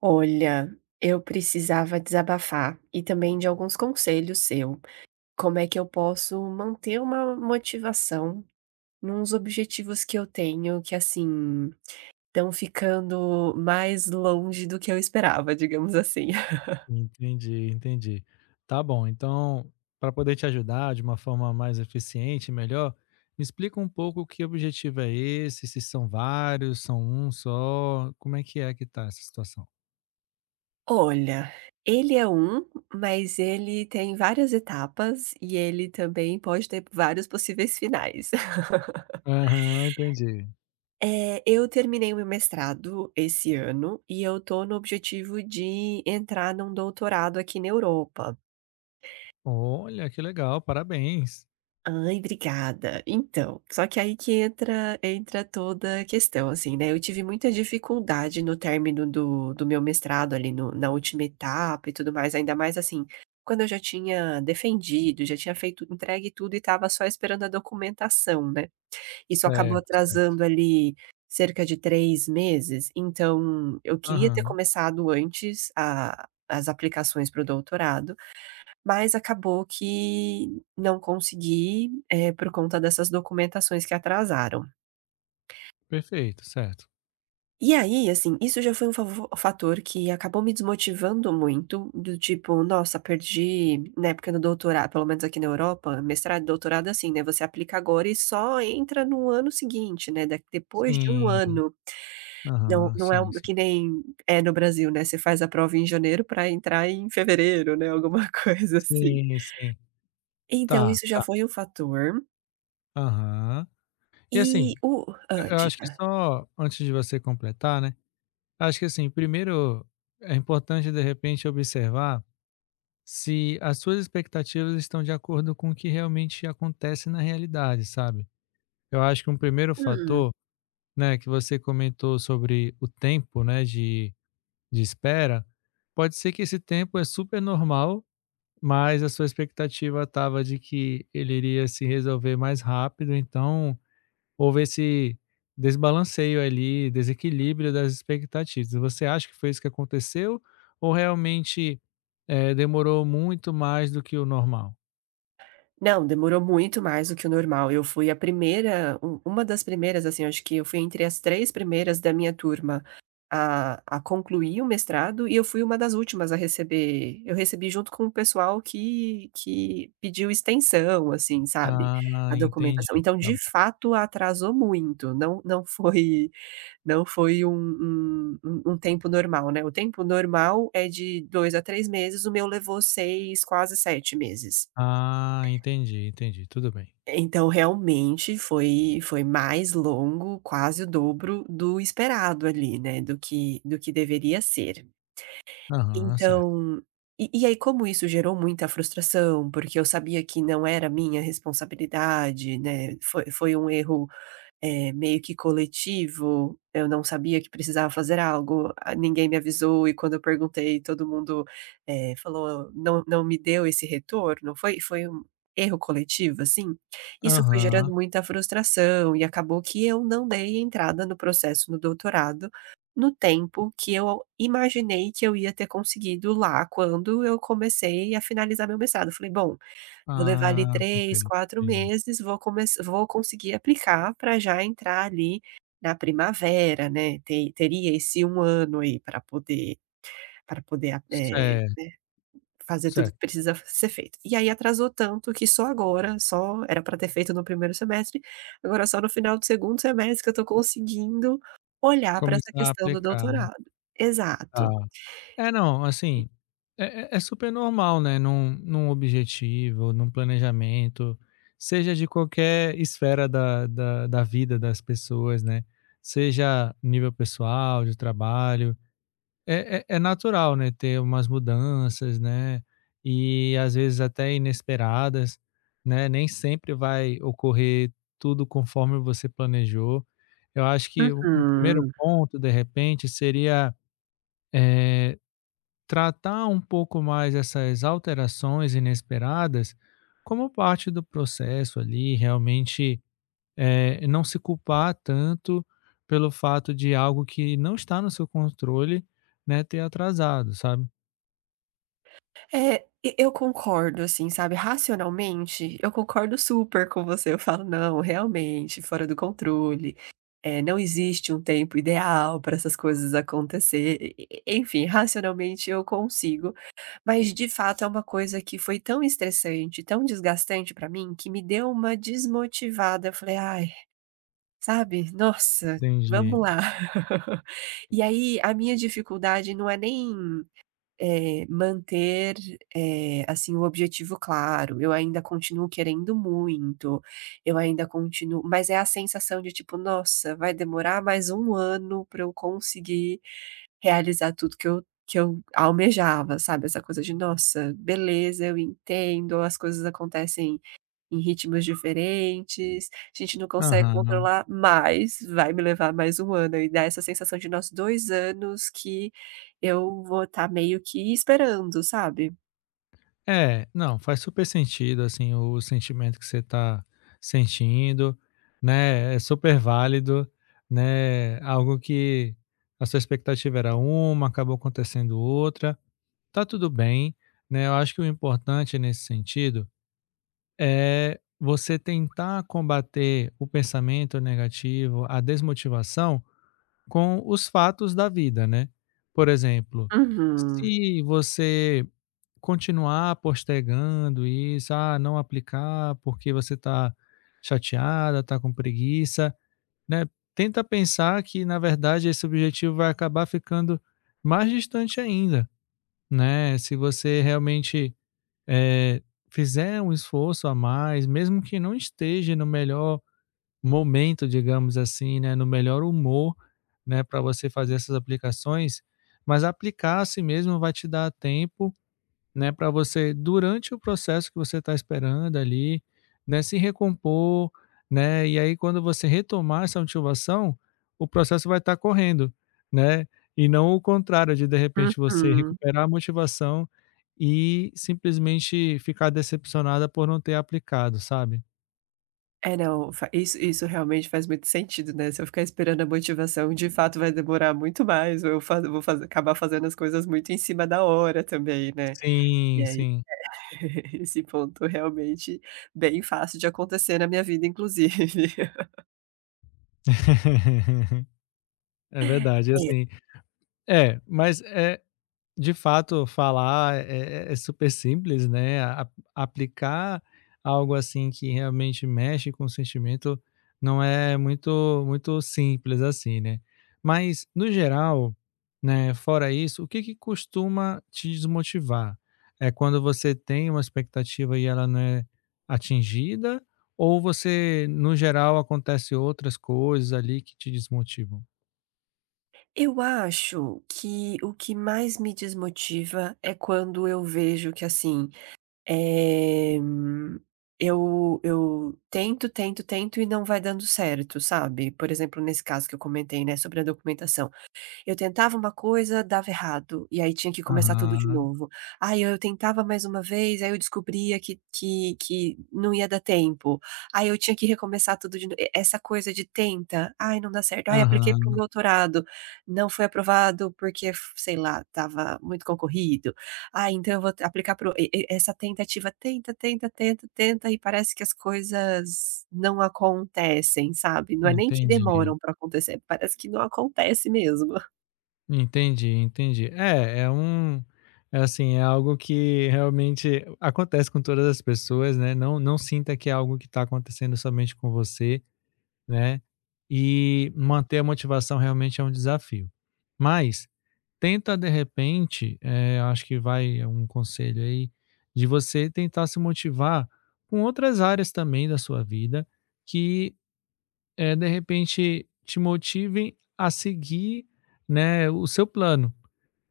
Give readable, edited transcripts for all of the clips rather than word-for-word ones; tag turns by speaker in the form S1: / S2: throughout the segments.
S1: Olha, eu precisava desabafar e também de alguns conselhos seu. Como é que eu posso manter uma motivação nos objetivos que eu tenho que, assim, estão ficando mais longe do que eu esperava, digamos assim.
S2: Entendi, entendi. Tá bom, então, para poder te ajudar de uma forma mais eficiente e melhor, me explica um pouco que objetivo é esse, se são vários, são um só, como é que tá essa situação?
S1: Olha, ele é um, mas ele tem várias etapas e ele também pode ter vários possíveis finais.
S2: Aham, entendi.
S1: Eu terminei o meu mestrado esse ano e eu tô no objetivo de entrar num doutorado aqui na Europa.
S2: Olha, que legal, parabéns.
S1: Ai, obrigada. Então, só que aí que entra toda a questão, assim, né, eu tive muita dificuldade no término do meu mestrado ali no na última etapa e tudo mais, ainda mais, assim, quando eu já tinha defendido, já tinha feito entregue tudo e estava só esperando a documentação, né. Isso acabou
S2: Certo, certo.
S1: atrasando ali cerca de 3 meses, então eu queria ter
S2: Aham,
S1: começado antes a as aplicações para o doutorado, mas acabou que não consegui, por conta dessas documentações que atrasaram.
S2: perfeito, certo.
S1: E aí, assim, isso já foi um favo fator que acabou me desmotivando muito, do tipo: "Nossa, perdi" na época do doutorado. Pelo menos aqui na Europa, mestrado e doutorado é assim, né, você aplica agora e só entra no ano seguinte, né, da depois de um
S2: Sim,
S1: ano. Não
S2: aham,
S1: não é
S2: sim,
S1: um
S2: sim.
S1: que nem é no Brasil, né, você faz a prova em janeiro para entrar em fevereiro, né, alguma coisa assim.
S2: Sim, sim.
S1: Então
S2: Tá,
S1: isso já
S2: tá.
S1: foi um fator,
S2: Aham. E
S1: e
S2: assim,
S1: o
S2: eu acho que
S1: diga.
S2: só antes de você completar, né? Acho que assim, primeiro é importante de repente observar se as suas expectativas estão de acordo com o que realmente acontece na realidade, sabe? Eu acho que um primeiro
S1: Hum.
S2: fator, né, que você comentou sobre o tempo, né, de espera, pode ser que esse tempo é super normal, mas a sua expectativa estava de que ele iria se resolver mais rápido, então houve esse desbalanceio ali, desequilíbrio das expectativas. Você acha que foi isso que aconteceu ou realmente, demorou muito mais do que o normal?
S1: Não, demorou muito mais do que o normal. Eu fui a primeira u uma das primeiras, assim, acho que eu fui entre as 3 primeiras da minha turma a concluir o mestrado, e eu fui uma das últimas a receber. Eu recebi junto com o pessoal que pediu extensão, assim, sabe,
S2: Ah,
S1: a
S2: entendi,
S1: documentação. Então,
S2: tá
S1: de
S2: bom.
S1: fato, atrasou muito, não não foi não foi um tempo normal, né. O tempo normal é de 2 a 3 meses, o meu levou 6, quase 7 meses.
S2: Ah, entendi, entendi, tudo bem.
S1: Então realmente foi mais longo, quase o dobro do esperado ali, né, do que deveria ser.
S2: Aham, certo.
S1: Então, e aí, como isso gerou muita frustração, porque eu sabia que não era minha responsabilidade, né, foi um erro meio que coletivo. Eu não sabia que precisava fazer algo, ah, ninguém me avisou, e quando eu perguntei, todo mundo, falou: "Não me deu esse retorno". Foi um erro coletivo, assim. Isso foi gerando
S2: Aham.
S1: muita frustração e acabou que eu não dei entrada no processo no doutorado, no tempo que eu imaginei que eu ia ter conseguido lá quando eu comecei a finalizar meu mestrado. Falei: "Bom, vou levar ali
S2: Ah,
S1: 3,
S2: perfeito,
S1: 4
S2: entendi.
S1: meses, vou começar, vou conseguir aplicar para já entrar ali na primavera, né, te teria esse um ano aí para poder
S2: Certo,
S1: né, fazer tudo que
S2: certo.
S1: precisa ser feito". E aí atrasou tanto que só agora, só era para ter feito no primeiro semestre, agora só no final do segundo semestre que eu estou conseguindo olhar para essa
S2: Começar a
S1: questão do
S2: aplicar, né.
S1: doutorado.
S2: Tá.
S1: Exato.
S2: É, não, assim, é super normal, né, num objetivo, num planejamento, seja de qualquer esfera da vida das pessoas, né, seja nível pessoal, de trabalho, é natural, né, ter umas mudanças, né, e às vezes até inesperadas, né, nem sempre vai ocorrer tudo conforme você planejou. Eu acho que um primeiro
S1: Uhum.
S2: ponto, de repente, seria, eh, tratar um pouco mais essas alterações inesperadas como parte do processo ali, realmente não se culpar tanto pelo fato de algo que não está no seu controle, né, ter atrasado, sabe?
S1: É, e eu concordo, assim, sabe, racionalmente, eu concordo super com você. Eu falo: "Não, realmente, fora do controle, não existe um tempo ideal para essas coisas acontecer", e enfim, racionalmente eu consigo, mas de fato é uma coisa que foi tão estressante, tão desgastante para mim, que me deu uma desmotivada. Eu falei: "Ai", sabe, "nossa,
S2: Entendi.
S1: vamos lá". E aí, a minha dificuldade não é nem manter, assim, o objetivo claro. Eu ainda continuo querendo muito, eu ainda continuo, mas é a sensação de tipo: "Nossa, vai demorar mais um ano para eu conseguir realizar tudo que eu almejava", sabe, essa coisa de: "Nossa, beleza, eu entendo, as coisas acontecem em ritmos diferentes, a gente não consegue
S2: Aham.
S1: controlar, mas vai me levar mais um ano, e dá essa sensação de nós 2 anos que eu vou estar meio que esperando", sabe?
S2: É, não, faz super sentido, assim, o sentimento que você está sentindo, né? É super válido, né? Algo que a sua expectativa era uma, acabou acontecendo outra. Tá tudo bem, né, eu acho que o importante nesse sentido é você tentar combater o pensamento negativo, a desmotivação com os fatos da vida, né. Por exemplo,
S1: Uhum,
S2: se você continuar postergando isso, ah, não aplicar porque você está chateada, está com preguiça, né, tenta pensar que na verdade esse objetivo vai acabar ficando mais distante ainda, né, se você realmente eh, fizer um esforço a mais, mesmo que não esteja no melhor momento, digamos assim, né, no melhor humor, né, para você fazer essas aplicações, mas aplicar a si mesmo vai te dar tempo né, para você durante o processo que você está esperando ali, né, se recompor, né, e aí quando você retomar essa motivação, o processo vai estar correndo, né, e não o contrário de repente você
S1: uhum.
S2: recuperar a motivação e simplesmente ficar decepcionada por não ter aplicado, sabe.
S1: É, não, fa isso isso realmente faz muito sentido, né, se eu ficar esperando a motivação, de fato vai demorar muito mais, ou eu fa vou fazer acabar fazendo as coisas muito em cima da hora também, né. E
S2: Sim,
S1: aí,
S2: sim.
S1: esse ponto realmente bem fácil de acontecer na minha vida, inclusive.
S2: É verdade, assim, é, mas é de fato, falar é super simples, né, a aplicar algo, assim, que realmente mexe com o sentimento não é muito simples, assim, né. Mas, no geral, né, fora isso, o que costuma te desmotivar? É quando você tem uma expectativa e ela não é atingida ou você, no geral, acontece outras coisas ali que te desmotivam?
S1: Eu acho que o que mais me desmotiva é quando eu vejo que, assim, eh, hum, eu tento, tento, tento e não vai dando certo, sabe. Por exemplo, nesse caso que eu comentei, né, sobre a documentação. Eu tentava uma coisa, dava errado, e aí tinha que começar tudo de
S2: Aham,
S1: novo. Aí eu tentava mais uma vez, aí eu descobria que não ia dar tempo. Aí eu tinha que recomeçar tudo de novo. Essa coisa de tenta, "Ai, não dá certo. Ai, apliquei para um
S2: aham,
S1: doutorado, não foi aprovado porque f sei lá, estava muito concorrido. Ah, então eu vou t aplicar para e essa tentativa, tenta, tenta, tenta, tenta", e parece que as coisas não acontecem, sabe. Não é nem que
S2: entendi.
S1: demoram para acontecer, parece que não acontece mesmo.
S2: Entendi, entendi. É, é um é assim, é algo que realmente acontece com todas as pessoas, né, não sinta que é algo que está acontecendo somente com você, né, e manter a motivação realmente é um desafio. Mas tenta de repente, eu acho que vai um conselho aí, de você tentar se motivar com outras áreas também da sua vida que, de repente te motivem a seguir, né, o seu plano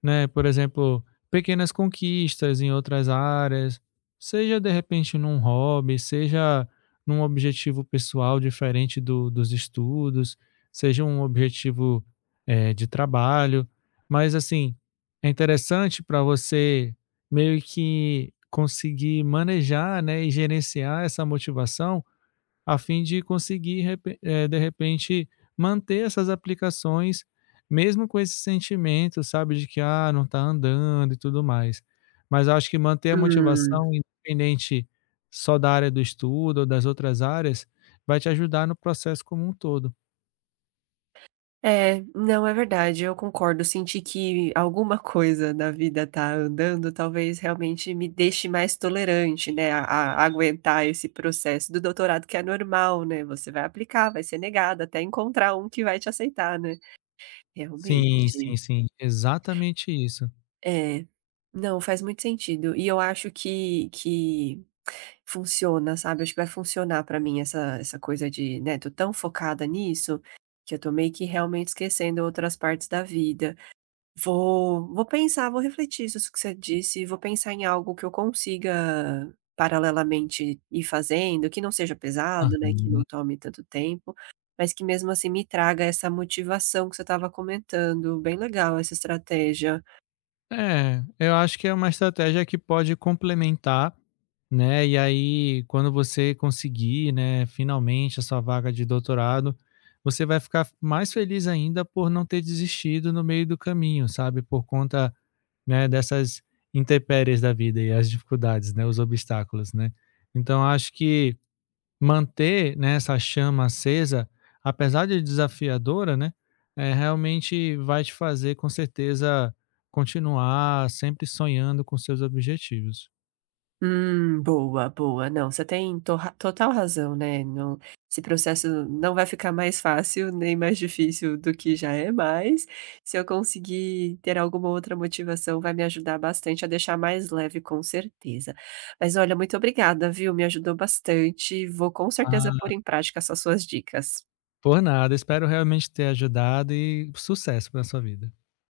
S2: né? Por exemplo, pequenas conquistas em outras áreas, seja de repente num hobby, seja num objetivo pessoal diferente do, dos estudos, seja um objetivo de trabalho. Mas, assim, é interessante para você meio que conseguir manejar né, e gerenciar essa motivação a fim de conseguir, de repente, manter essas aplicações, mesmo com esse sentimento, sabe, de que ah, não está andando e tudo mais. Mas eu acho que manter a
S1: Hum.
S2: motivação, independente só da área do estudo ou das outras áreas, vai te ajudar no processo como um todo.
S1: É, não, é verdade, eu concordo. Senti que alguma coisa na vida tá andando, talvez realmente me deixe mais tolerante, né, a aguentar esse processo do doutorado, que é normal, né, você vai aplicar, vai ser negado até encontrar um que vai te aceitar, né. Realmente.
S2: Sim, sim, sim. Exatamente isso.
S1: É. Não, faz muito sentido. E eu acho que funciona, sabe, acho que vai funcionar pra mim essa coisa de, né, tô tão focada nisso, que eu tô meio que realmente esquecendo outras partes da vida. Vou pensar, vou refletir isso que você disse, vou pensar em algo que eu consiga paralelamente ir fazendo, que não seja pesado, né, que não
S2: Aham.
S1: tome tanto tempo, mas que mesmo assim me traga essa motivação que você estava comentando. Bem legal essa estratégia.
S2: É, eu acho que é uma estratégia que pode complementar, né? E aí, quando você conseguir, né, finalmente a sua vaga de doutorado, você vai ficar mais feliz ainda por não ter desistido no meio do caminho, sabe? Por conta, né, dessas intempéries da vida e as dificuldades, né, os obstáculos, né? Então, acho que manter, né, essa chama acesa, apesar de desafiadora, né, realmente vai te fazer, com certeza, continuar sempre sonhando com seus objetivos.
S1: Boa, boa. Não, você tem torra total razão, né, não esse processo não vai ficar mais fácil, nem mais difícil do que já é, mas se eu conseguir ter alguma outra motivação, vai me ajudar bastante a deixar mais leve, com certeza. Mas olha, muito obrigada, viu, me ajudou bastante. Vou com certeza
S2: Ah,
S1: pôr em prática essas suas dicas.
S2: por nada. Espero realmente ter ajudado e sucesso para sua vida.